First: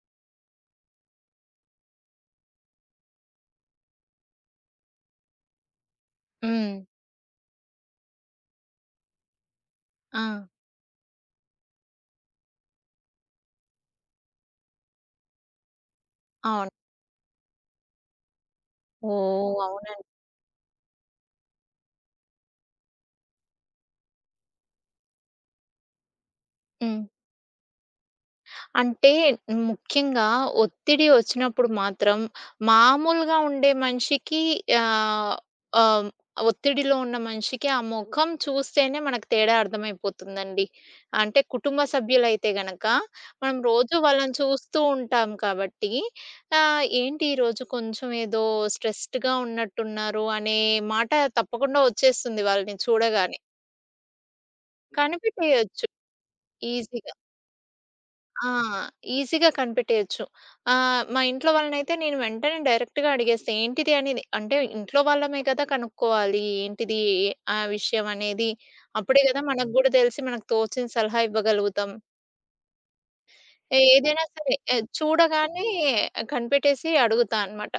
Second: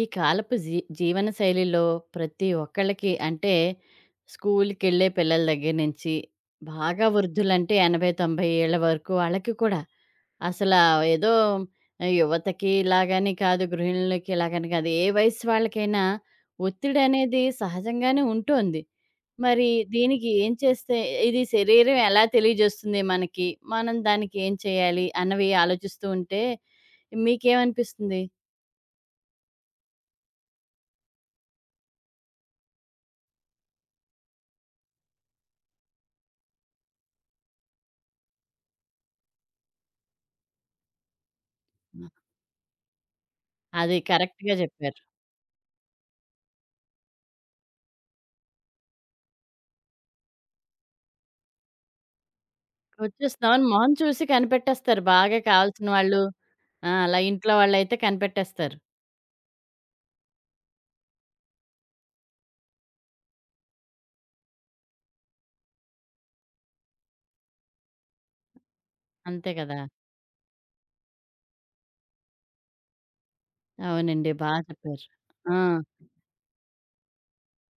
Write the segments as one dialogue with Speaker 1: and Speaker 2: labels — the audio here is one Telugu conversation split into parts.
Speaker 1: ఈ కాలపు జీవన శైలిలో ప్రతి ఒక్కళ్ళకి అంటే స్కూల్‌కి వెళ్ళే పిల్లల దగ్గర నుంచి
Speaker 2: హ్మ్.
Speaker 1: బాగా వృద్ధులంటే 80, 90 ఏళ్ల వరకు వాళ్ళకి కూడా
Speaker 2: ఆ!
Speaker 1: అసల ఏదో యువతకి ఇలాగని కాదు, గృహిణులకి ఇలాగని కాదు. ఏ వయసు వాళ్ళకైనా
Speaker 2: అవును.
Speaker 1: ఒత్తిడి అనేది సహజంగానే ఉంటోంది.
Speaker 2: ఓహ్!
Speaker 1: మరి
Speaker 2: అవునండి.
Speaker 1: దీనికి ఏం చేస్తే ఇది శరీరం ఎలా తెలియజేస్తుంది మనకి? మనం దానికి ఏం చేయాలి? అన్నవి ఆలోచిస్తూ ఉంటే
Speaker 2: హ్మ్.
Speaker 1: మీకేమనిపిస్తుంది?
Speaker 2: అంటే ముఖ్యంగా ఒత్తిడి ఒచ్చినప్పుడు మాత్రం మామూలుగా ఉండే మనిషికి ఆహ్, ఆహ్, ఒత్తిడిలో ఉన్న మనిషికి ఆ మొఖం చూస్తేనే మనకు తేడా అర్థమైపోతుందండి. అంటే కుటుంబ సభ్యులైతే గనక మనం రోజు
Speaker 1: అది
Speaker 2: వాళ్ళని
Speaker 1: కరెక్ట్‌గా
Speaker 2: చూస్తూ
Speaker 1: జెప్పారు.
Speaker 2: ఉంటాం కాబట్టి ఏంటి ఈరోజు కొంచెం ఏదో స్ట్రెస్డ్‌గా ఉన్నట్టున్నారు అనే మాట తప్పకుండా ఒచ్చేస్తుంది వాళ్ళని చూడగానే.
Speaker 1: వచ్చేస్తామని మొహం చూసి కనిపెట్టేస్తారు బాగా
Speaker 2: కనిపెట్టేయొచ్చు
Speaker 1: కావాల్సిన వాళ్ళు. ఆ!
Speaker 2: ఈజీగా.
Speaker 1: అలా ఇంట్లో వాళ్ళైతే
Speaker 2: ఆ!
Speaker 1: కనిపెట్టేస్తారు.
Speaker 2: ఈజీగా కనిపెట్టేయొచ్చు. మా ఇంట్లో వాళ్ళనైతే నేను వెంటనే డైరెక్ట్‌గా అడిగేస్తా ఏంటిది అనేది. అంటే ఇంట్లో వాళ్ళమే కదా కనుక్కోవాలి ఏంటిది ఆ విషయం అనేది. అప్పుడే కదా
Speaker 1: అంతే
Speaker 2: మనకు
Speaker 1: కదా!
Speaker 2: గూడా తెలిసి మనకు తోచిన సలహా ఇవ్వగలుగుతాం. ఏదైనా
Speaker 1: అవునండి. బా
Speaker 2: సరే
Speaker 1: చెప్పారు. ఆ!
Speaker 2: చూడగానే కనిపెట్టేసి అడుగుతా అనమాట.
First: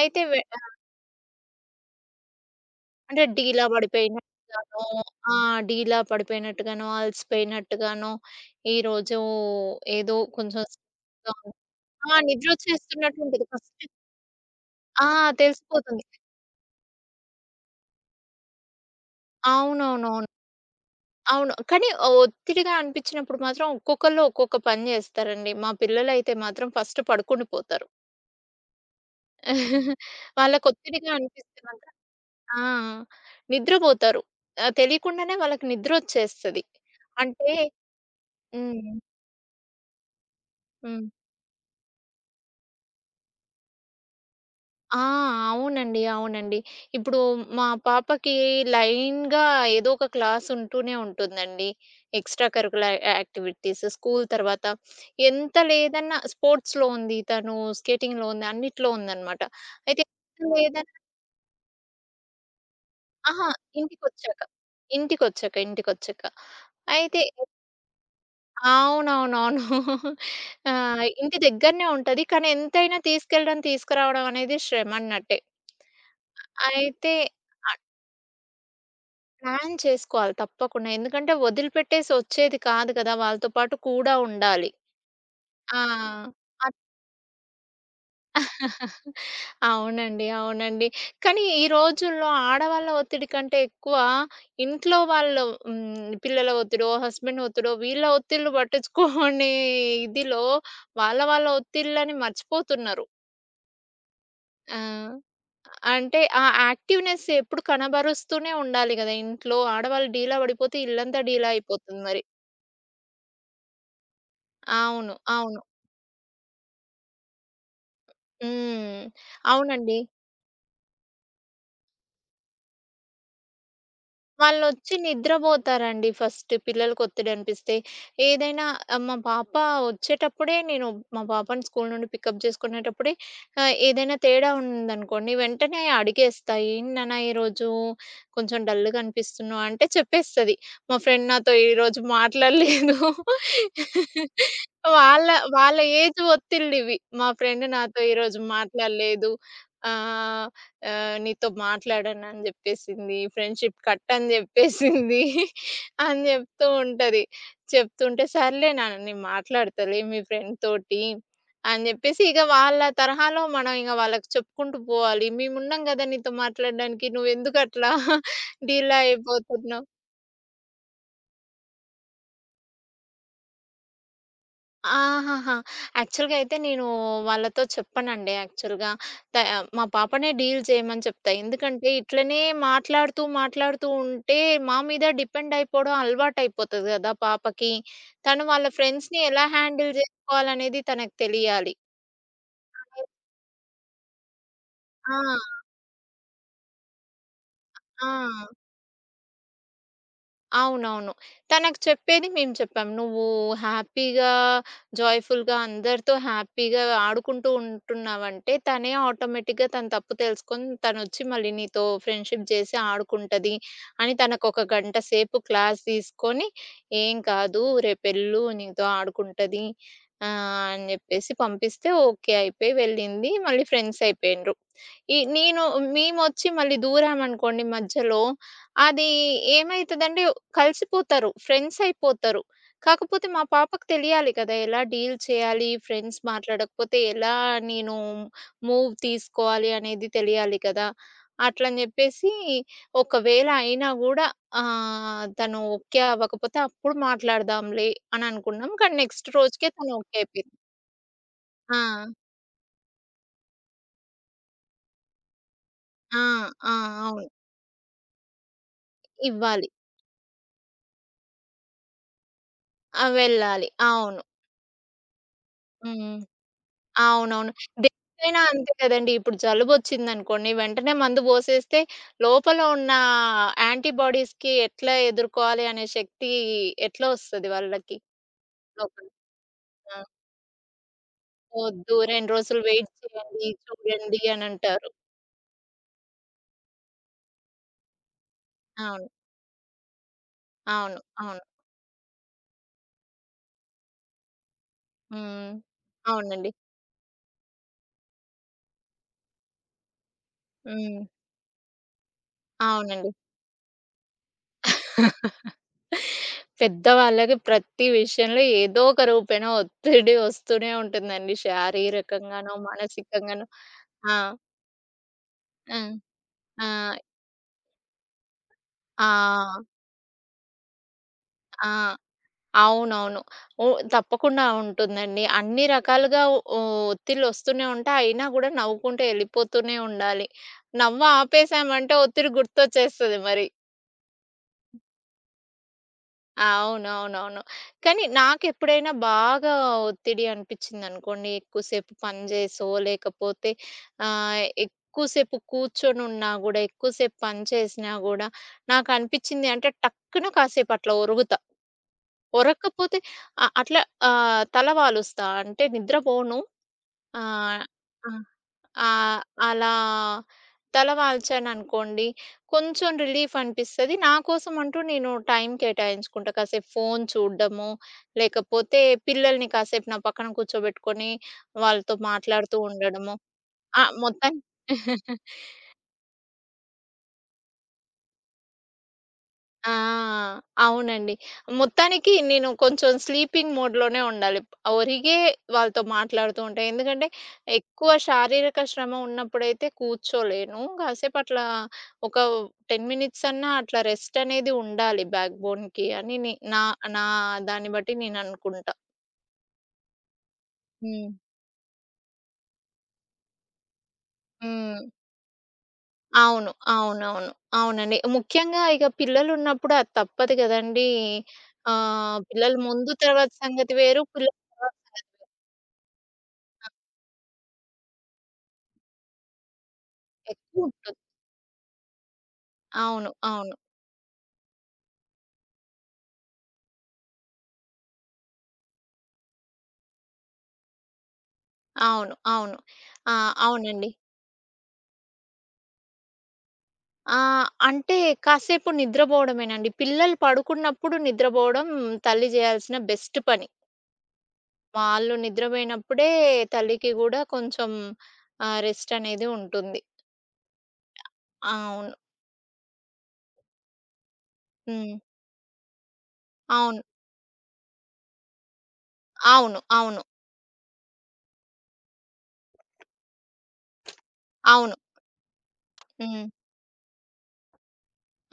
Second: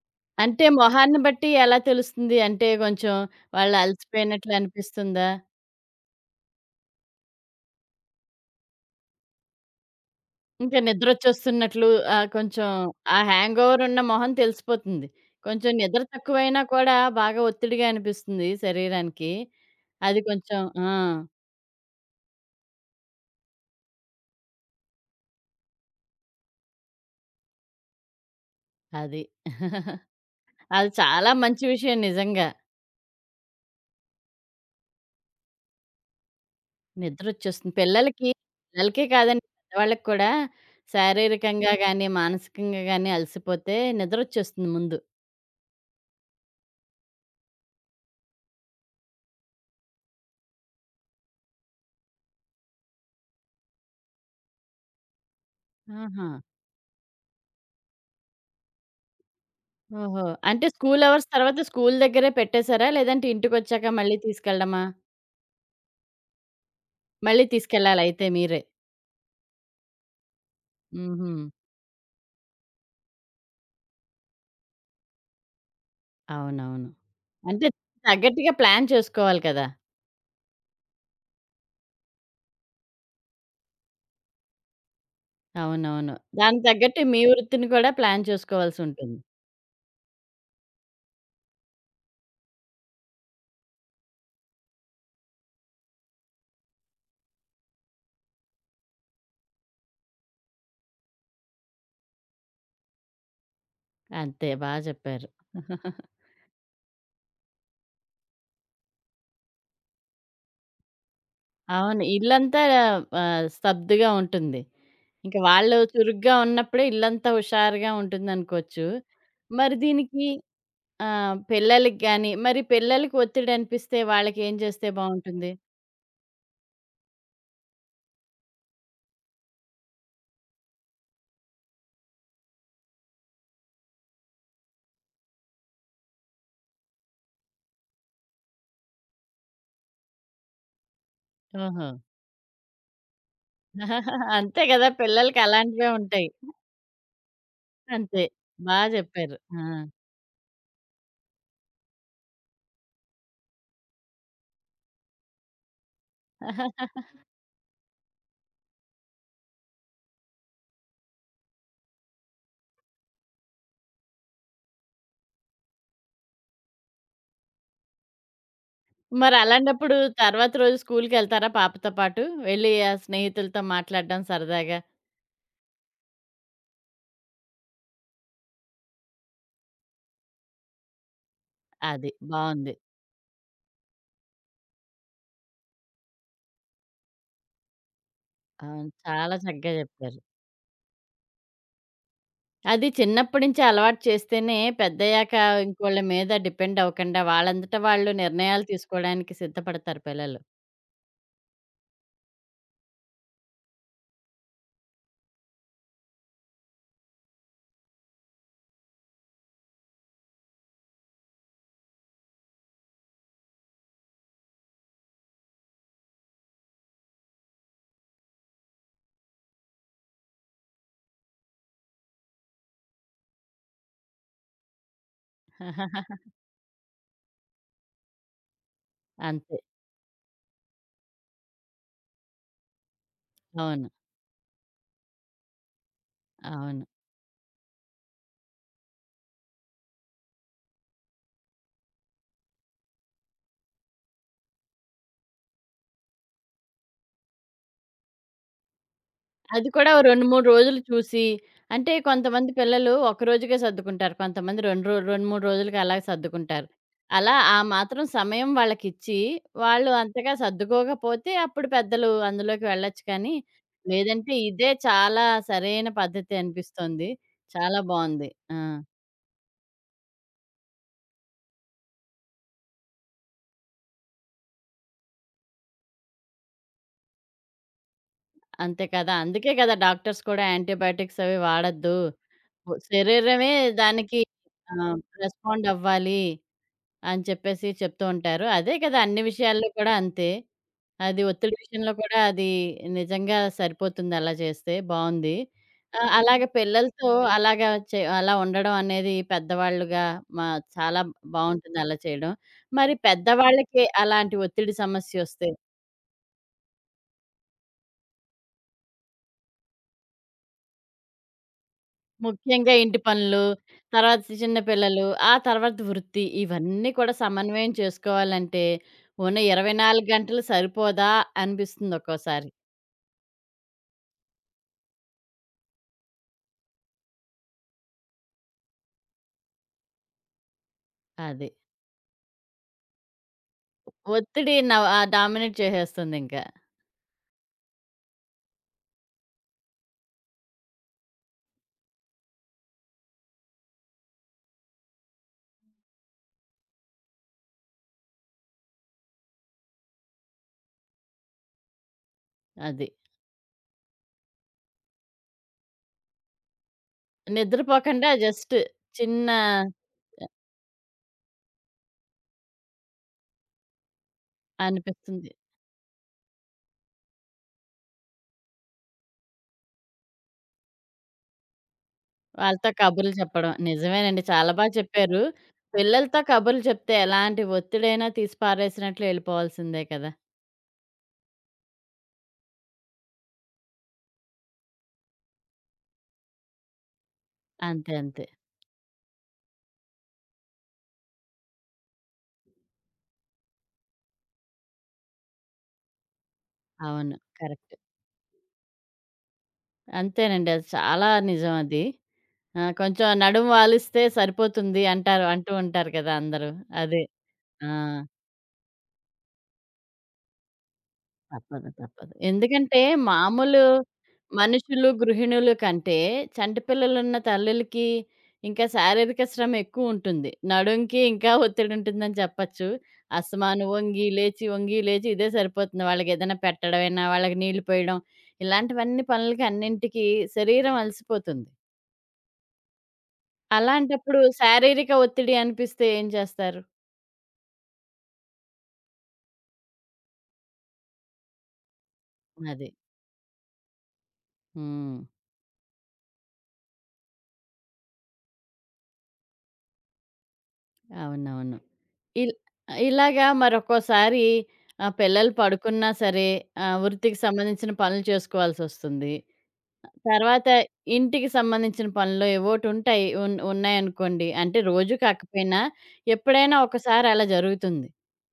Speaker 2: అయితే
Speaker 1: అంటే మొహాన్ని బట్టి ఎలా తెలుస్తుంది? అంటే కొంచెం
Speaker 2: అంటే డీలా
Speaker 1: వాళ్ళు అలసిపోయినట్లు
Speaker 2: పడిపోయినట్టుగానో.
Speaker 1: అనిపిస్తుందా?
Speaker 2: ఆ! డీలా పడిపోయినట్టుగానో, అలసిపోయినట్టుగానో ఈరోజు ఏదో కొంచెం.
Speaker 1: ఇంకా నిద్రొచ్చేస్తున్నట్లు
Speaker 2: ఆ!
Speaker 1: కొంచెం ఆ
Speaker 2: నిద్రొచ్చేస్తున్నట్టు ఉంటది
Speaker 1: హ్యాంగోవర్
Speaker 2: ఫస్ట్.
Speaker 1: ఉన్న మొహం తెలిసిపోతుంది.
Speaker 2: ఆ!
Speaker 1: కొంచెం నిద్ర
Speaker 2: తెలిసిపోతుంది.
Speaker 1: తక్కువైనా కూడా బాగా ఒత్తిడిగా అనిపిస్తుంది శరీరానికి. అది
Speaker 2: అవునవునవును.
Speaker 1: కొంచెం ఆ!
Speaker 2: అవును. కానీ ఒత్తిడిగా అనిపించినప్పుడు మాత్రం ఒక్కొక్కళ్ళు ఒక్కొక్క పని చేస్తారండి. మా పిల్లలైతే మాత్రం ఫస్ట్ పడుకుండిపోతారు.
Speaker 1: అది.
Speaker 2: వాళ్ళకి
Speaker 1: అది
Speaker 2: ఒత్తిడిగా
Speaker 1: చాలా
Speaker 2: అనిపిస్తే
Speaker 1: మంచి
Speaker 2: మాత్రం
Speaker 1: విషయం నిజంగా.
Speaker 2: ఆ నిద్రపోతారు. తెలియకుండానే వాళ్ళకి నిద్రొచ్చేస్తది. అంటే
Speaker 1: నిద్రొచ్చేస్తుంది. పిల్లలకి
Speaker 2: హ్మ్.
Speaker 1: పిల్లలకే కాదండి పెద్దవాళ్ళకి కూడా
Speaker 2: హ్మ్.
Speaker 1: శారీరకంగా గాని, మానసికంగా గాని అలసిపోతే నిద్రొచ్చేస్తుంది ముందు.
Speaker 2: ఆ! అవునండి. అవునండి. ఇప్పుడు మా పాపకి లైన్‌గా ఏదో ఒక క్లాస్ ఉంటూనే ఉంటుందండి. ఎక్స్‌ట్రా కరిక్యులర్ యాక్టివిటీస్ స్కూల్ తర్వాత ఎంత లేదన్నా
Speaker 1: ఆహా!
Speaker 2: స్పోర్ట్స్‌లో ఉంది తను, స్కేటింగ్‌లో ఉంది, అన్నిట్లో ఉందనమాట. అయితే
Speaker 1: ఓహో!
Speaker 2: ఎంత
Speaker 1: అంటే
Speaker 2: లేదన్నా
Speaker 1: స్కూల్ అవర్స్ తర్వాత స్కూల్ దగ్గరే పెట్టేసారా? లేదంటే
Speaker 2: అహా,
Speaker 1: ఇంటికొచ్చాక మళ్ళీ
Speaker 2: ఇంటికొచ్చాక.
Speaker 1: తీసుకెళ్ళడమా?
Speaker 2: ఇంటికొచ్చాక, అయితే
Speaker 1: మళ్ళీ తీసుకెళ్ళాలయితే మీరే.
Speaker 2: అవునవునవును. ఆ!
Speaker 1: హుహు.
Speaker 2: ఇంటి దగ్గరనే ఉంటది. కానీ ఎంతైనా తీసుకెళ్ళడం, తీసుకురావడం అనేది శ్రమన్నట్టే.
Speaker 1: అవునవును.
Speaker 2: అయితే
Speaker 1: అంటే తగ్గట్టుగా ప్లాన్ చేసుకోవాలి కదా!
Speaker 2: ప్లాన్ చేసుకోవాలి తప్పకుండా. ఎందుకంటే వదిలిపెట్టేసి వచ్చేది కాదు కదా! వాళ్ళతో పాటు కూడా ఉండాలి. ఆ!
Speaker 1: అవునవును. దానికి
Speaker 2: అట్
Speaker 1: తగ్గట్టు మీ వృత్తిని కూడా ప్లాన్ చేసుకోవాల్సుంటుంది.
Speaker 2: అవునండి. అవునండి. కానీ ఈ రోజుల్లో ఆడవాళ్ళ ఒత్తిడి కంటే ఎక్కువ ఇంట్లో వాళ్ళు, హ్మ్, పిల్లల ఒత్తిడో, హస్బెండ్ ఒత్తిడో వీళ్ళ ఒత్తిళ్ళు పట్టించుకోని ఇదిలో వాళ్ళ వాళ్ళ ఒత్తిళ్ళని మర్చిపోతున్నారు.
Speaker 1: అంతే బా
Speaker 2: ఆ!
Speaker 1: చెప్పారు.
Speaker 2: అంటే ఆ యాక్టివ్‌నెస్ ఎప్పుడు కనబరుస్తూనే ఉండాలి గదా! ఇంట్లో ఆడవాళ్ళు డీలా పడిపోతే ఇల్లంతా డీలా
Speaker 1: అవును.
Speaker 2: అయిపోతుంది మరి.
Speaker 1: ఇల్లంతా స్తబ్దుగా ఉంటుంది.
Speaker 2: అవును.
Speaker 1: ఇంక
Speaker 2: అవును.
Speaker 1: వాళ్ళు చురుగ్గా ఉన్నప్పుడే ఇల్లంతా హుషారుగా ఉంటుందనుకోవచ్చు.
Speaker 2: హ్మ్.
Speaker 1: మరి
Speaker 2: అవునండి.
Speaker 1: దీనికి పిల్లలకి గాని, మరి పిల్లలకి ఒత్తిడి అనిపిస్తే వాళ్ళకేం చేస్తే
Speaker 2: వాళ్ళొచ్చి
Speaker 1: బావుంటుంది?
Speaker 2: నిద్రబోతారండి ఫస్ట్ పిల్లలకొత్తిడి అనిపిస్తే. ఏదైనా మా పాప వచ్చేటప్పుడే నేను మా పాపని స్కూల్ నుండి పికప్ చేసుకునేటప్పుడే ఏదైనా తేడా ఉందనుకోండి వెంటనే అడిగేస్తా. "ఏంటి నాన్న ఈరోజు కొంచెం డల్‌గా అనిపిస్తున్నావు" అంటే చెప్పేస్తది. "మా ఫ్రెండ్ నాతో
Speaker 1: ఓహో!
Speaker 2: ఈరోజు మాట్లాడలేదు."
Speaker 1: అంతే కదా!
Speaker 2: వాళ్ళ
Speaker 1: పిల్లలకి
Speaker 2: వాళ్ళ
Speaker 1: అలాంటివే
Speaker 2: ఏజ్
Speaker 1: ఉంటాయి.
Speaker 2: ఒత్తిళ్ళివి. "మా ఫ్రెండ్ నాతో
Speaker 1: అంతే.
Speaker 2: ఈరోజు
Speaker 1: బా
Speaker 2: మాట్లాడలేదు."
Speaker 1: జెప్పారు. ఆ!
Speaker 2: ఆహ్ ఆహ్, నీతో మాట్లాడనని జెప్పేసింది. ఫ్రెండ్‌షిప్ కట్ అని జెప్పేసింది అని జెప్తూ ఉంటది. చెప్తుంటే, సర్లే నాన్న నేను మాట్లాడతాలే మీ ఫ్రెండ్ తోటి అని జెప్పేసి ఇగ వాళ్ళ తరహాలో మనం ఇగ వాళ్ళకి చెప్పుకుంటూ పోవాలి. మేమున్నాం గదా! నీతో మాట్లాడడానికి నువ్వెందుకట్లా డీలా
Speaker 1: మరి
Speaker 2: అయిపోతున్నావు?
Speaker 1: అలాంటప్పుడు తర్వాత రోజు స్కూలుకెళ్తారా పాపతో పాటు? వెళ్లి ఆ స్నేహితులతో మాట్లాడడం సరదాగా.
Speaker 2: ఆహాహా! యాక్చువల్‌గా అయితే నేను వాళ్ళతో చెప్పనండి యాక్చువల్‌గా. త మా పాపనే డీల్ చేయమని చెప్తా. ఎందుకంటే
Speaker 1: అది.
Speaker 2: ఇట్లనే
Speaker 1: బావుంది.
Speaker 2: మాట్లాడుతూ, మాట్లాడుతూ ఉంటే మా మీద డిపెండ్ అయిపోవడం అలవాటయిపోతది గదా పాపకి. తను వాళ్ళ
Speaker 1: అవును.
Speaker 2: ఫ్రెండ్స్‌ని
Speaker 1: చాలా
Speaker 2: ఎలా
Speaker 1: చక్కగా
Speaker 2: హ్యాండిల్
Speaker 1: జెప్పారు.
Speaker 2: జేసుకోవాలనేది తనకు తెలియాలి.
Speaker 1: అది చిన్నప్పటి నుంచి అలవాటు చేస్తేనే
Speaker 2: ఆ!
Speaker 1: పెద్దయ్యాక ఇంకోళ్ళ మీద డిపెండ్ అవ్వకుండా వాళ్ళంతట
Speaker 2: ఆ!
Speaker 1: వాళ్ళు నిర్ణయాలు తీసుకోవడానికి సిద్ధపడతారు పిల్లలు.
Speaker 2: అవునవును. తనకు చెప్పేది మేము చెప్పాం. "నువ్వు హ్యాపీగా, జాయ్‌ఫుల్‌గా అందరితో హ్యాపీగా ఆడుకుంటూ ఉంటున్నావంటే, తనే ఆటోమేటిక్‌గా తన తప్పు తెలుసుకొని, తనొచ్చి మళ్ళీ నీతో ఫ్రెండ్‌షిప్ జేసి ఆడుకుంటది" అని తనకొక గంట సేపు క్లాస్ తీసుకొని, "ఏం కాదు రేపెళ్ళు నీతో ఆడుకుంటది" అని జెప్పేసి పంపిస్తే ఓకే అయిపోయి వెళ్ళింది. మళ్ళీ ఫ్రెండ్స్ అయిపోయిండ్రు. నేను మేమొచ్చి మళ్ళీ దూరామనుకోండి మధ్యలో, అది
Speaker 1: అంతే.
Speaker 2: ఏమైతదంటే కలిసిపోతారు. ఫ్రెండ్స్ అయిపోతారు. కాకపోతే మా పాపకు
Speaker 1: అవును.
Speaker 2: తెలియాలి కదా! ఎలా డీల్ చేయాలి, ఫ్రెండ్స్
Speaker 1: అవును.
Speaker 2: మాట్లాడకపోతే ఎలా నేను మూవ్ తీసుకోవాలి అనేది తెలియాలి కదా! అట్లని జెప్పేసి ఒకవేళ అయినా గూడా తను ఓకే అవ్వకపోతే అప్పుడు మాట్లాడదాంలే అని అనుకున్నాం. కానీ నెక్స్ట్
Speaker 1: అది
Speaker 2: రోజుకే
Speaker 1: కూడా
Speaker 2: తను
Speaker 1: ఓ
Speaker 2: ఓకే
Speaker 1: 2, 3
Speaker 2: అయిపోయింది.
Speaker 1: రోజులు చూసి
Speaker 2: ఆ!
Speaker 1: అంటే కొంతమంది పిల్లలు ఒకరోజుకే సర్దుకుంటారు. కొంతమంది 2, 3 రోజులకి అలా
Speaker 2: ఆ!
Speaker 1: సర్దుకుంటారు.
Speaker 2: ఆ! అవును.
Speaker 1: అలా ఆ మాత్రం సమయం వాళ్ళకిచ్చి,
Speaker 2: ఇవ్వాలి.
Speaker 1: వాళ్ళు అంతగా సర్దుకోకపోతే అప్పుడు పెద్దలు అందులోకి వెళ్ళొచ్చు
Speaker 2: ఆ!
Speaker 1: కానీ,
Speaker 2: వెళ్ళాలి. అవును.
Speaker 1: లేదంటే ఇదే చాలా సరైన
Speaker 2: హ్మ్.
Speaker 1: పద్ధతి అనిపిస్తోంది.
Speaker 2: అవునవును.
Speaker 1: చాలా బావుంది.
Speaker 2: దేనికైనా
Speaker 1: ఆ!
Speaker 2: అంతే కదండీ. ఇప్పుడు జలుబొచ్చిందనుకోండి, వెంటనే మందు పోసేస్తే లోపల ఉన్న యాంటీబాడీస్‌కి ఎట్లా ఎదుర్కోవాలి అనే శక్తి ఎట్లా వస్తది వాళ్ళకి
Speaker 1: అంతే
Speaker 2: లోపల?
Speaker 1: కదా! అందుకే కదా
Speaker 2: ఆ!
Speaker 1: డాక్టర్స్ కూడా యాంటీబయాటిక్స్ అవి వాడొద్దు.
Speaker 2: వద్దు, 2 రోజులు వెయిట్ చేయండి,
Speaker 1: శరీరమే దానికి
Speaker 2: చూడండి అనంటారు.
Speaker 1: రెస్పాండ్ అవ్వాలి అని చెప్పేసి చెప్తూ ఉంటారు. అదే కదా
Speaker 2: అవును.
Speaker 1: అన్ని విషయాల్లో కూడా అంతే.
Speaker 2: అవును.
Speaker 1: అది
Speaker 2: అవును.
Speaker 1: ఒత్తిడి విషయంలో కూడా అది నిజంగా సరిపోతుంది అలా చేస్తే. బావుంది.
Speaker 2: హ్మ్.
Speaker 1: అలాగే
Speaker 2: అవునండి.
Speaker 1: పిల్లలతో అలా ఉండడం అనేది పెద్దవాళ్ళుగా మా చాలా
Speaker 2: హ్మ్.
Speaker 1: బావుంటుంది అలా చేయడం. మరి
Speaker 2: అవునండి.
Speaker 1: పెద్దవాళ్ళకి అలాంటి ఒత్తిడి సమస్యొస్తే?
Speaker 2: పెద్దవాళ్ళకి ప్రతి విషయంలో ఏదో ఒక రూపేణ ఒత్తిడి వస్తూనే ఉంటుందండి. శారీరకంగానో,
Speaker 1: ముఖ్యంగా ఇంటి పనులు,
Speaker 2: మానసికంగానో. ఆ!
Speaker 1: తర్వాత చిన్న పిల్లలు, ఆ తర్వాత
Speaker 2: ఆ!
Speaker 1: వృత్తి ఇవన్నీ
Speaker 2: ఆ!
Speaker 1: కూడా సమన్వయం చేసుకోవాలంటే ఉన్న
Speaker 2: ఆ!
Speaker 1: 24 గంటలు సరిపోదా
Speaker 2: ఆ!
Speaker 1: అనిపిస్తుంది ఒక్కోసారి.
Speaker 2: అవునవును. ఉ తప్పకుండా ఉంటుందండి. అన్ని రకాలుగా ఒత్తిళ్ళొస్తూనే ఉంటాయి. అయినా గూడా నవ్వుకుంటూ ఎళ్ళిపోతూనే ఉండాలి. నవ్వు
Speaker 1: అది.
Speaker 2: ఆపేసామంటే ఒత్తిడి గుర్తొచ్చేస్తది మరి.
Speaker 1: ఒత్తిడి డామినేట్ చేసేస్తుందింకా.
Speaker 2: అవునవునవును. కానీ నాకెప్పుడైనా బాగా ఒత్తిడి అనిపిచ్చిందనుకోండి, ఎక్కువసేపు పని చేసో, లేకపోతే ఎక్కువసేపు కూర్చొనున్నా గూడా, ఎక్కువసేపు పని చేసినా గూడా నాకనిపిచ్చింది అంటే టక్కున కాసేపు అట్లా ఒరుగుతా.
Speaker 1: అది.
Speaker 2: ఒరక్కపోతే అట్లా తల వాలుస్తా. అంటే నిద్రపోను. ఆహ్
Speaker 1: నిద్రపోకుండా
Speaker 2: ఆ!
Speaker 1: జస్ట్
Speaker 2: ఆ!
Speaker 1: చిన్న
Speaker 2: అలా తలవాల్చాననుకోండి, కొంచెం రిలీఫ్ అనిపిస్తది. నా కోసం అంటూ నేను
Speaker 1: అనిపిస్తుంది.
Speaker 2: టైం కేటాయించుకుంటా. కాసేపు ఫోను చూడడము, లేకపోతే పిల్లల్ని కాసేపు నా పక్కన కూర్చోబెట్టుకొని వాళ్ళతో మాట్లాడుతూ
Speaker 1: వాళ్ళతో కబుర్లు
Speaker 2: ఉండడము.
Speaker 1: చెప్పడం.
Speaker 2: ఆ!
Speaker 1: నిజమేనండి. చాలా బా చెప్పారు. పిల్లలతో కబుర్లు చెప్తే ఎలాంటి ఒత్తిడైనా తీసి పారేసినట్లు
Speaker 2: ఆ!
Speaker 1: ఎళ్ళిపోవాల్సిందే కదా!
Speaker 2: అవునండి. మొత్తానికి నేను కొంచెం స్లీపింగ్ మోడ్‌లోనే ఉండాలి. ఒరిగే వాళ్ళతో మాట్లాడుతూ ఉంటా. ఎందుకంటే, ఎక్కువ
Speaker 1: అంతే. అంతే.
Speaker 2: శారీరక శ్రమ ఉన్నప్పుడైతే కూర్చోలేను. కాసేపు అట్లా ఒక 10 మినిట్స్ అన్నా అట్లా రెస్ట్ అనేది ఉండాలి బ్యాక్ బోన్‌కి అని నే నా నా
Speaker 1: అవును.
Speaker 2: దాన్ని
Speaker 1: కరెక్ట్.
Speaker 2: బట్టి నేననుకుంటా.
Speaker 1: అంతేనండి. అది చాలా
Speaker 2: హ్మ్.
Speaker 1: నిజం అది. ఆ! కొంచెం నడుము వాలిస్తే
Speaker 2: హ్మ్.
Speaker 1: సరిపోతుంది అంటారు. అంటూ ఉంటారు కదా! అందరూ.
Speaker 2: అవును.
Speaker 1: అదే.
Speaker 2: అవునవును.
Speaker 1: ఆ!
Speaker 2: అవునండి. ముఖ్యంగా ఇక పిల్లలున్నప్పుడు అది తప్పదు గదండీ!
Speaker 1: తప్పదు. తప్పదు.
Speaker 2: పిల్లలు
Speaker 1: ఎందుకంటే
Speaker 2: ముందు తర్వాత
Speaker 1: మామూలు
Speaker 2: సంగతి వేరు. పిల్లలు తర్వాత
Speaker 1: మనుషులు, గృహిణులు కంటే చంటి పిల్లలున్న తల్లులకి ఇంకా శారీరక శ్రమ ఎక్కువుంటుంది.
Speaker 2: ఎక్కువుంటది.
Speaker 1: నడుంకి ఇంకా ఒత్తిడుంటుందని చెప్పచ్చు.
Speaker 2: అవును. అవును.
Speaker 1: అస్తమాను వంగి, లేచి, వంగి, లేచి ఇదే సరిపోతుంది. వాళ్ళకేదైనా పెట్టడమైనా, వాళ్ళకి నీళ్లు పోయడం ఇలాంటివన్నీ పనులకి అన్నింటికి శరీరం అలసిపోతుంది.
Speaker 2: అవును. అవును. ఆ! అవునండి.
Speaker 1: అలాంటప్పుడు శారీరక ఒత్తిడి అనిపిస్తే ఏం చేస్తారు?
Speaker 2: ఆ! అంటే కాసేపు నిద్రబోవడమేనండి. పిల్లలు పడుకున్నప్పుడు నిద్రబోవడం తల్లి
Speaker 1: అది.
Speaker 2: జేయాల్సిన బెస్ట్ పని.
Speaker 1: హ్మ్.
Speaker 2: వాళ్ళు నిద్రబోయినప్పుడే తల్లికి గూడా కొంచెం రెస్ట్ అనేది ఉంటుంది.
Speaker 1: అవునవును.
Speaker 2: అవును.
Speaker 1: ఇల్ ఇలాగా మరొక్కోసారి
Speaker 2: హ్మ్.
Speaker 1: పిల్లలు పడుకున్నా సరే
Speaker 2: అవును.
Speaker 1: వృత్తికి సంబంధించిన పనులు చేసుకోవాల్సొస్తుంది.
Speaker 2: అవును. అవును. అవును.
Speaker 1: తర్వాత ఇంటికి సంబంధించిన పనులు ఏవోటుంటాయి. ఉన్నాయనుకోండి. అంటే
Speaker 2: అవును.
Speaker 1: రోజు కాకపోయినా
Speaker 2: హ్మ్.
Speaker 1: ఎప్పుడైనా ఒకసారి అలా జరుగుతుంది.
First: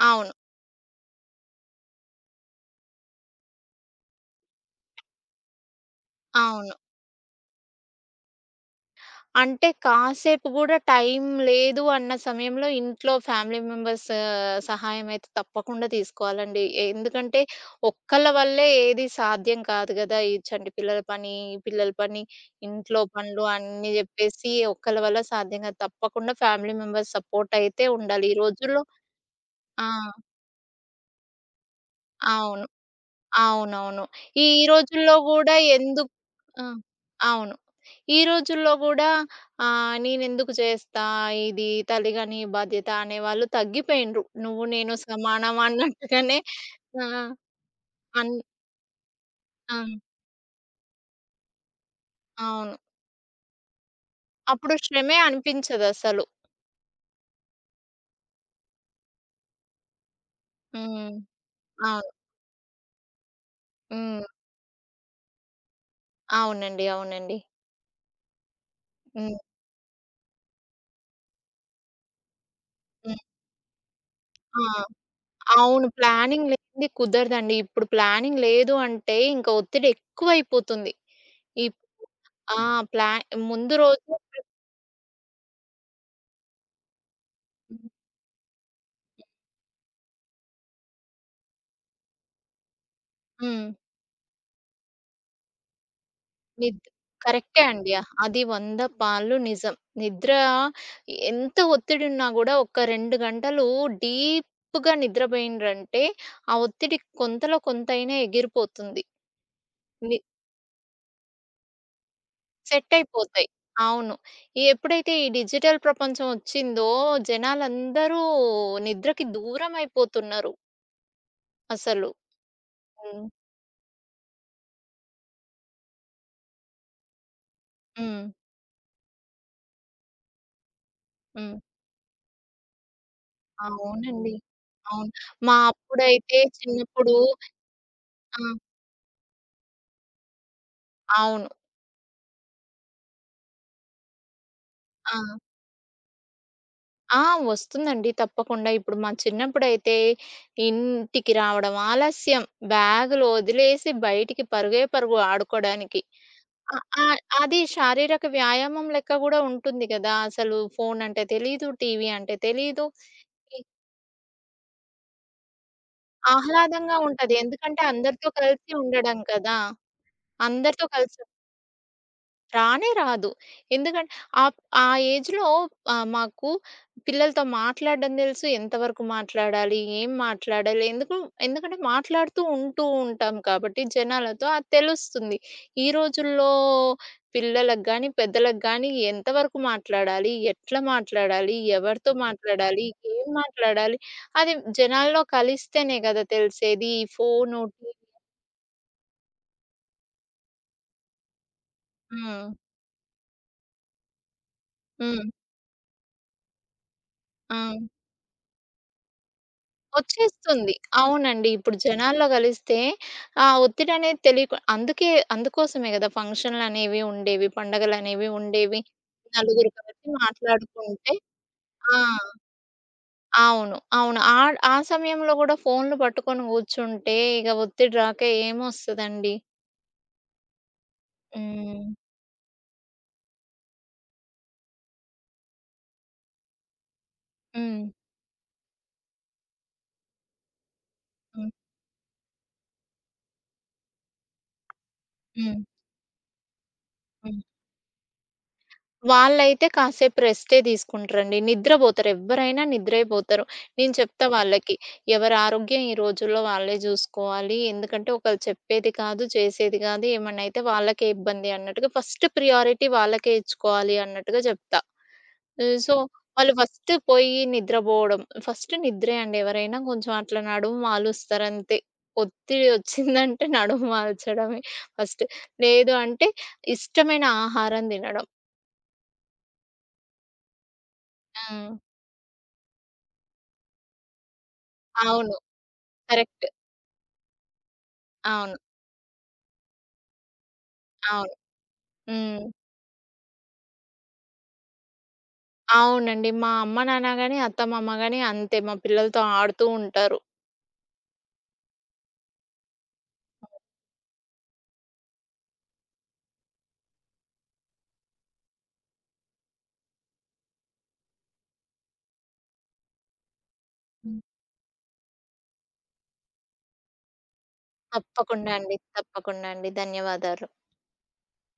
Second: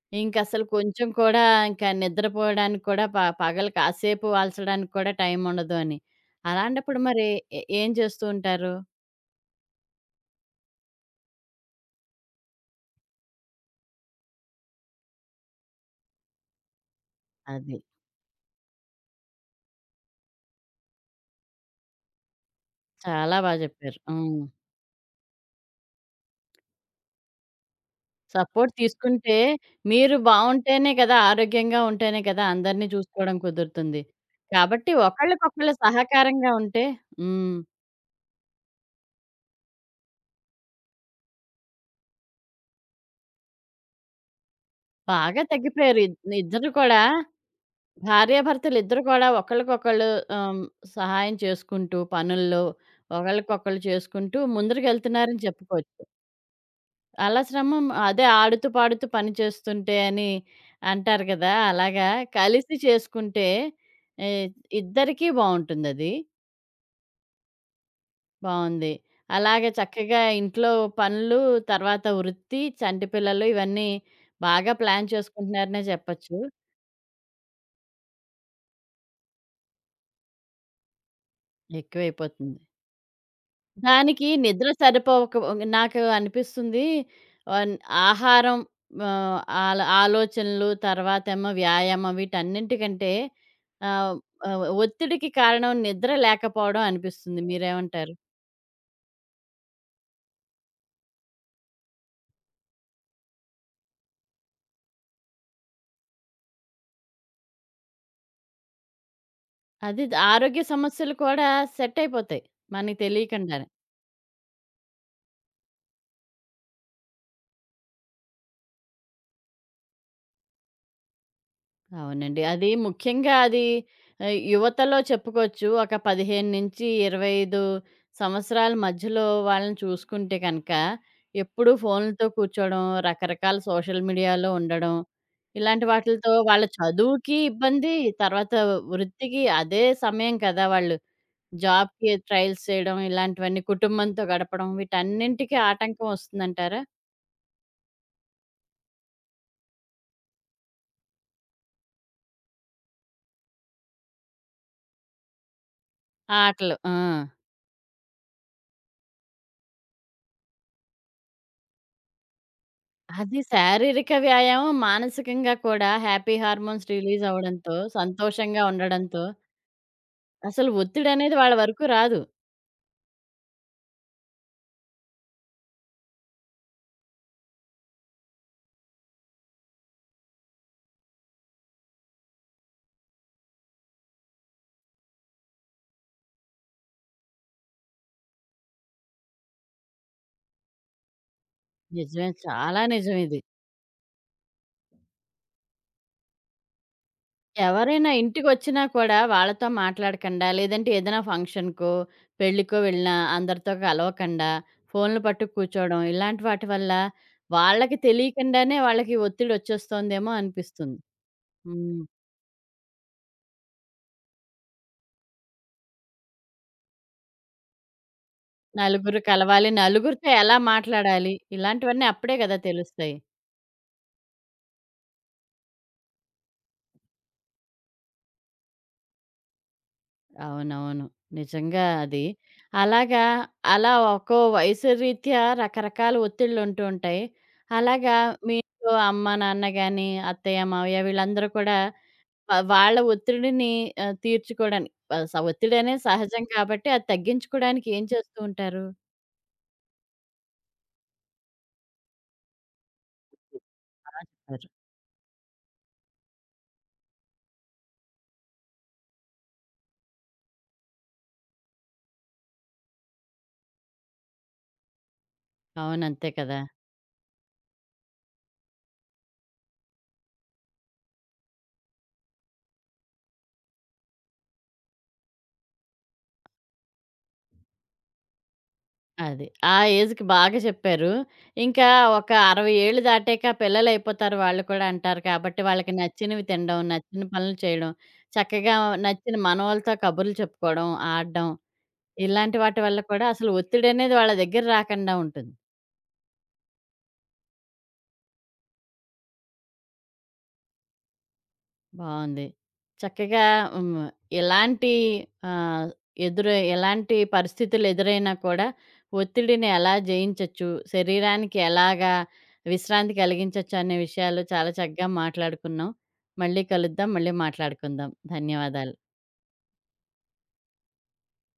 Speaker 2: అవును.
Speaker 1: ఇంకసలు కొంచెం కూడా ఇంకా నిద్రపోవడానికి కూడా పగలు కాసేపు వాల్చడానికి కూడా టైం ఉండదు అని.
Speaker 2: అవును.
Speaker 1: అలాంటప్పుడు మరి ఏం చేస్తూ ఉంటారు?
Speaker 2: అంటే కాసేపు గూడా టైం లేదు అన్న సమయంలో ఇంట్లో ఫ్యామిలీ మెంబర్స్ సహాయం అయితే తప్పకుండా తీసుకోవాలండి. ఎందుకంటే
Speaker 1: అది.
Speaker 2: ఒక్కళ్ళ వల్లే ఏది సాధ్యం కాదు గదా! ఈ చంటి పిల్లల పని, ఈ పిల్లల పని, ఇంట్లో
Speaker 1: చాలా
Speaker 2: పనులు
Speaker 1: బా
Speaker 2: అన్నీ
Speaker 1: జెప్పారు. హ్మ్.
Speaker 2: జెప్పేసి ఒక్కళ్ళ వల్ల సాధ్యం గాదు. తప్పకుండా ఫ్యామిలీ మెంబర్స్ సపోర్ట్ అయితే ఉండాలి. ఈ
Speaker 1: సపోర్ట్
Speaker 2: రోజుల్లో
Speaker 1: తీసుకుంటే
Speaker 2: ఆ!
Speaker 1: మీరు బావుంటేనే కదా! ఆరోగ్యంగా ఉంటేనే కదా!
Speaker 2: అవును.
Speaker 1: అందరిని చూసుకోవడం కుదురుతుంది.
Speaker 2: అవునవును. ఈ ఈ
Speaker 1: కాబట్టి
Speaker 2: రోజుల్లో గూడా
Speaker 1: ఒకళ్ళకొకళ్ళు
Speaker 2: ఎందుకు
Speaker 1: సహకారంగా
Speaker 2: ఆ!
Speaker 1: ఉంటే
Speaker 2: అవును.
Speaker 1: హ్మ్.
Speaker 2: ఈ రోజుల్లో గూడా నేనెందుకు చేస్తా ఇది తల్లిగా నీ బాధ్యత అనేవాళ్ళు తగ్గిపోయిండ్రు. నువ్వు నేను
Speaker 1: బాగా
Speaker 2: సమానం
Speaker 1: తగ్గిపోయారు.
Speaker 2: అన్నట్టుగానే
Speaker 1: ఇద్దరు కూడా
Speaker 2: ఆ! అన్
Speaker 1: భార్యాభర్తలిద్దరు కూడా
Speaker 2: ఆ!
Speaker 1: ఒకళ్ళకొకళ్ళు ఆహ్, సహాయం చేసుకుంటూ పనుల్లో
Speaker 2: అవును.
Speaker 1: ఒకళ్ళకొకళ్ళు చేసుకుంటూ
Speaker 2: అప్పుడు శ్రమే
Speaker 1: ముందరికెళ్తున్నారని చెప్పుకోవచ్చు.
Speaker 2: అనిపించదసలు.
Speaker 1: అలా శ్రమం అదే ఆడుతూ పాడుతూ పని చేస్తుంటే అని
Speaker 2: హ్మ్.
Speaker 1: అంటారు కదా! అలాగా
Speaker 2: అవును.
Speaker 1: కలిసి చేసుకుంటే
Speaker 2: హ్మ్.
Speaker 1: ఎ ఇద్దరికీ బావుంటుందది.
Speaker 2: అవునండి. అవునండి.
Speaker 1: బావుంది.
Speaker 2: హ్మ్.
Speaker 1: అలాగే చక్కగా ఇంట్లో పనులు, తర్వాత వృత్తి, చంటి
Speaker 2: హ్మ్.
Speaker 1: పిల్లలు ఇవన్నీ
Speaker 2: ఆ!
Speaker 1: బాగా ప్లాన్ చేసుకుంటున్నారనే
Speaker 2: అవును.
Speaker 1: చెప్పొచ్చు.
Speaker 2: ప్లానింగ్ లేనిది కుదరదండి. ఇప్పుడు ప్లానింగ్ లేదు అంటే ఇంకా ఒత్తిడి ఎక్కువైపోతుంది. ఇప్ ఆ!
Speaker 1: ఎక్కువైపోతుంది.
Speaker 2: ప్లా ముందు రోజు
Speaker 1: దానికి నిద్ర సరిపోక నాకు అనిపిస్తుంది. ఆన్ ఆహారం ఆహ్, ఆలోచనలు తర్వాతేమో వ్యాయామం వీటన్నింటికంటే
Speaker 2: హ్మ్.
Speaker 1: ఆహ్, ఒత్తిడికి కారణం నిద్ర లేకపోవడం
Speaker 2: నిద్
Speaker 1: అనిపిస్తుంది.
Speaker 2: కరెక్టే అండి.
Speaker 1: మీరేమంటారు?
Speaker 2: అది 100 పాళ్ళు నిజం. నిద్ర ఎంత ఒత్తిడున్నా గూడా ఒక 2 గంటలు డీప్‌గా నిద్రబోయిండ్రంటే, ఆ ఒత్తిడి కొంతలో కొంతైనా ఎగిరిపోతుంది.
Speaker 1: అది
Speaker 2: ని
Speaker 1: ఆరోగ్య సమస్యలు కూడా సెట్ అయిపోతాయి
Speaker 2: సెట్
Speaker 1: మనకి
Speaker 2: అయిపోతాయి.
Speaker 1: తెలియకుండానే.
Speaker 2: అవును. ఎప్పుడైతే ఈ డిజిటల్ ప్రపంచం ఒచ్చిందో జనాలందరూ నిద్రకి దూరమైపోతున్నారు అసలు.
Speaker 1: అవునండి. అది
Speaker 2: హ్మ్.
Speaker 1: ముఖ్యంగా అది యువతలో చెప్పుకోవచ్చు. ఒక 15-25
Speaker 2: హ్మ్.
Speaker 1: సంవత్సరాల మధ్యలో వాళ్ళని చూసుకుంటే కనుక,
Speaker 2: హ్మ్.
Speaker 1: ఎప్పుడూ ఫోన్‌లతో కూర్చోవడం, రకరకాల సోషల్
Speaker 2: అవునండి.
Speaker 1: మీడియాలో ఉండడం,
Speaker 2: అవును. మా
Speaker 1: ఇలాంటి వాటిలతో
Speaker 2: అప్పుడైతే
Speaker 1: వాళ్ళ
Speaker 2: చిన్నప్పుడు
Speaker 1: చదువుకి ఇబ్బంది,
Speaker 2: ఆ!
Speaker 1: తర్వాత వృత్తికి అదే సమయం కదా! వాళ్ళు
Speaker 2: అవును.
Speaker 1: జాబ్‌కి ట్రయల్స్ చేయడం, ఇలాంటివన్నీ కుటుంబంతో గడపడం
Speaker 2: ఆ!
Speaker 1: వీటన్నింటికి ఆటంకం వస్తుందంటారా?
Speaker 2: ఆ! వస్తుందండి తప్పకుండా. ఇప్పుడు మా చిన్నప్పుడైతే ఇంటికి రావడం ఆలస్యం. బ్యాగులు వదిలేసి బయటికి పరుగే పరుగు ఆడుకోడానికి.
Speaker 1: ఆ ఆటలు.
Speaker 2: అ
Speaker 1: ఆ!
Speaker 2: ఆ అది శారీరక వ్యాయామం లెక్క గూడా ఉంటుంది గదా! అసలు ఫోను అంటే తెలీదు, టీవీ అంటే తెలీదు.
Speaker 1: అది శారీరక వ్యాయామం. మానసికంగా కూడా హ్యాపీ హార్మోన్స్
Speaker 2: ఆహ్లాదంగా
Speaker 1: రిలీజ్
Speaker 2: ఉంటది.
Speaker 1: అవ్వడంతో,
Speaker 2: ఎందుకంటే అందరితో
Speaker 1: సంతోషంగా
Speaker 2: కలిసి ఉండడం
Speaker 1: ఉండడంతో
Speaker 2: కదా!
Speaker 1: అసలు
Speaker 2: అందరితో కలిసి
Speaker 1: ఒత్తిడనేది వాళ్ళ వరకు రాదు.
Speaker 2: రానే రాదు. ఎందుకంటే ఆప్ ఆ ఏజ్‌లో మాకు పిల్లలతో మాట్లాడడం తెలుసు. ఎంతవరకు మాట్లాడాలి? ఏం మాట్లాడాలి? ఎందుకు ఎందుకంటే మాట్లాడుతూ ఉంటూ ఉంటాం కాబట్టి జనాలతో అది తెలుస్తుంది. ఈ రోజుల్లో పిల్లలకు గాని, పెద్దలకు గాని ఎంతవరకు మాట్లాడాలి? ఎట్లా మాట్లాడాలి? ఎవరితో
Speaker 1: నిజమే. చాలా
Speaker 2: మాట్లాడాలి?
Speaker 1: నిజం
Speaker 2: ఏం
Speaker 1: ఇది.
Speaker 2: మాట్లాడాలి? అది జనాల్లో కలిస్తేనే కదా తెలిసేది. ఈ ఫోను, టీవీ.
Speaker 1: ఎవరైనా ఇంటికొచ్చినా కూడా వాళ్ళతో మాట్లాడకండా, లేదంటే ఏదైనా ఫంక్షన్‌కో,
Speaker 2: హ్మ్.
Speaker 1: పెళ్ళికో వెళ్ళినా అందరితో కలవకండా, ఫోన్‌లు
Speaker 2: హ్మ్.
Speaker 1: పట్టు కూర్చోవడం, ఇలాంటి వాటి వల్ల
Speaker 2: ఆ!
Speaker 1: వాళ్ళకి తెలియకుండానే వాళ్ళకి ఒత్తిడొచ్చేస్తోందేమో
Speaker 2: వచ్చేస్తుంది.
Speaker 1: అనిపిస్తుంది.
Speaker 2: అవునండి. ఇప్పుడు
Speaker 1: హ్మ్.
Speaker 2: జనాల్లో కలిస్తే ఆ ఒత్తిడనేది తెలియకు అందుకే అందుకోసమే గదా! ఫంక్షన్‌లనేవి ఉండేవి. పండగలనేవి ఉండేవి.
Speaker 1: నలుగురు కలవాలి,
Speaker 2: నలుగురు కలిసి
Speaker 1: నలుగురితో ఎలా
Speaker 2: మాట్లాడుకుంటే
Speaker 1: మాట్లాడాలి,
Speaker 2: ఆ!
Speaker 1: ఇలాంటివన్నీ అప్పుడే కదా తెలుస్తాయి.
Speaker 2: అవును. అవును. ఆ ఆ సమయంలో గూడా ఫోన్‌లు పట్టుకొని గూర్చుంటే ఇగ ఒత్తిడి రాక ఏమొస్తదండి?
Speaker 1: అవునవును. నిజంగా
Speaker 2: హ్మ్.
Speaker 1: అది. అలాగా అలా ఒక్కో వయసు రీత్యా రకరకాల ఒత్తిళ్ళుంటూ ఉంటాయి.
Speaker 2: హ్మ్.
Speaker 1: అలాగా మీ ఇంట్లో అమ్మ, నాన్న గాని, అత్తయ్య, మావయ్య వీళ్ళందరూ
Speaker 2: హ్మ్.
Speaker 1: కూడా వాళ్ళ ఒత్తిడిని తీర్చుకోడానికి
Speaker 2: హ్మ్.
Speaker 1: ఒత్తిడనేది సహజం కాబట్టి అది
Speaker 2: హ్మ్.
Speaker 1: తగ్గించుకోడానికి ఏం చేస్తూ ఉంటారు?
Speaker 2: వాళ్ళైతే కాసేపు రెస్టే తీసుకుంటారండి. నిద్రబోతారు. ఎవ్వరైనా నిద్రే పోతారు. నేను
Speaker 1: బా
Speaker 2: చెప్తా
Speaker 1: చెప్పారు.
Speaker 2: వాళ్ళకి. ఎవరి ఆరోగ్యం ఈ రోజుల్లో వాళ్ళే జూసుకోవాలి. ఎందుకంటే ఒకళ్ళు చెప్పేది కాదు, చేసేది కాదు. ఏమన్నా అయితే వాళ్ళకే ఇబ్బంది అన్నట్టుగా ఫస్ట్ ప్రియారిటీ వాళ్ళకే ఇచ్చుకోవాలి అన్నట్టుగా జెప్తా. హ్మ్. సో,
Speaker 1: అవును. అంతే
Speaker 2: వాళ్ళు
Speaker 1: కదా!
Speaker 2: ఫస్ట్ పోయి నిద్రబోవడం. ఫస్ట్ నిద్రే అండి. ఎవరైనా కొంచెం అట్లా నడుము వాలుస్తారంతే. ఒత్తిడి ఒచ్చిందంటే నడుము వాల్చడమే ఫస్ట్. లేదు అంటే ఇష్టమైన ఆహారం తినడం.
Speaker 1: అది. ఆ ఏజ్‌కి బాగా చెప్పారు.
Speaker 2: హ్మ్.
Speaker 1: ఇంకా ఒక 60 ఏళ్ళు దాటాక పిల్లలయిపోతారు వాళ్ళు కూడా అంటారు
Speaker 2: అవును.
Speaker 1: కాబట్టి, వాళ్ళకి నచ్చినవి
Speaker 2: కరెక్ట్.
Speaker 1: తినడం, నచ్చిన పనులు చేయడం,
Speaker 2: అవును.
Speaker 1: చక్కగా నచ్చిన మనవళ్ళతో కబుర్లు చెప్పుకోవడం,
Speaker 2: అవును.
Speaker 1: ఆడడం,
Speaker 2: హ్మ్.
Speaker 1: ఇలాంటి వాటి వల్ల కూడా అసలు ఒత్తిడనేది వాళ్ళ దగ్గర రాకుండా ఉంటుంది.
Speaker 2: అవునండి. మా అమ్మ, నాన్న గాని, అత్తమామ గాని అంతే మా పిల్లలతో ఆడుతూ ఉంటారు.
Speaker 1: బావుంది. చక్కగా హ్మ్. ఎలాంటి ఆహ్, ఎలాంటి పరిస్థితులు ఎదురైనా కూడా ఒత్తిడిని ఎలా జయించొచ్చు, శరీరానికి ఎలాగా విశ్రాంతి కలిగించొచ్చు అనే
Speaker 2: హ్మ్.
Speaker 1: విషయాలు చాలా చక్కగా మాట్లాడుకున్నాం. మళ్ళీ కలుద్దాం. మళ్ళీ మాట్లాడుకుందాం.
Speaker 2: తప్పకుండా అండి.
Speaker 1: ధన్యవాదాలు.
Speaker 2: తప్పకుండా అండి. ధన్యవాదాలు.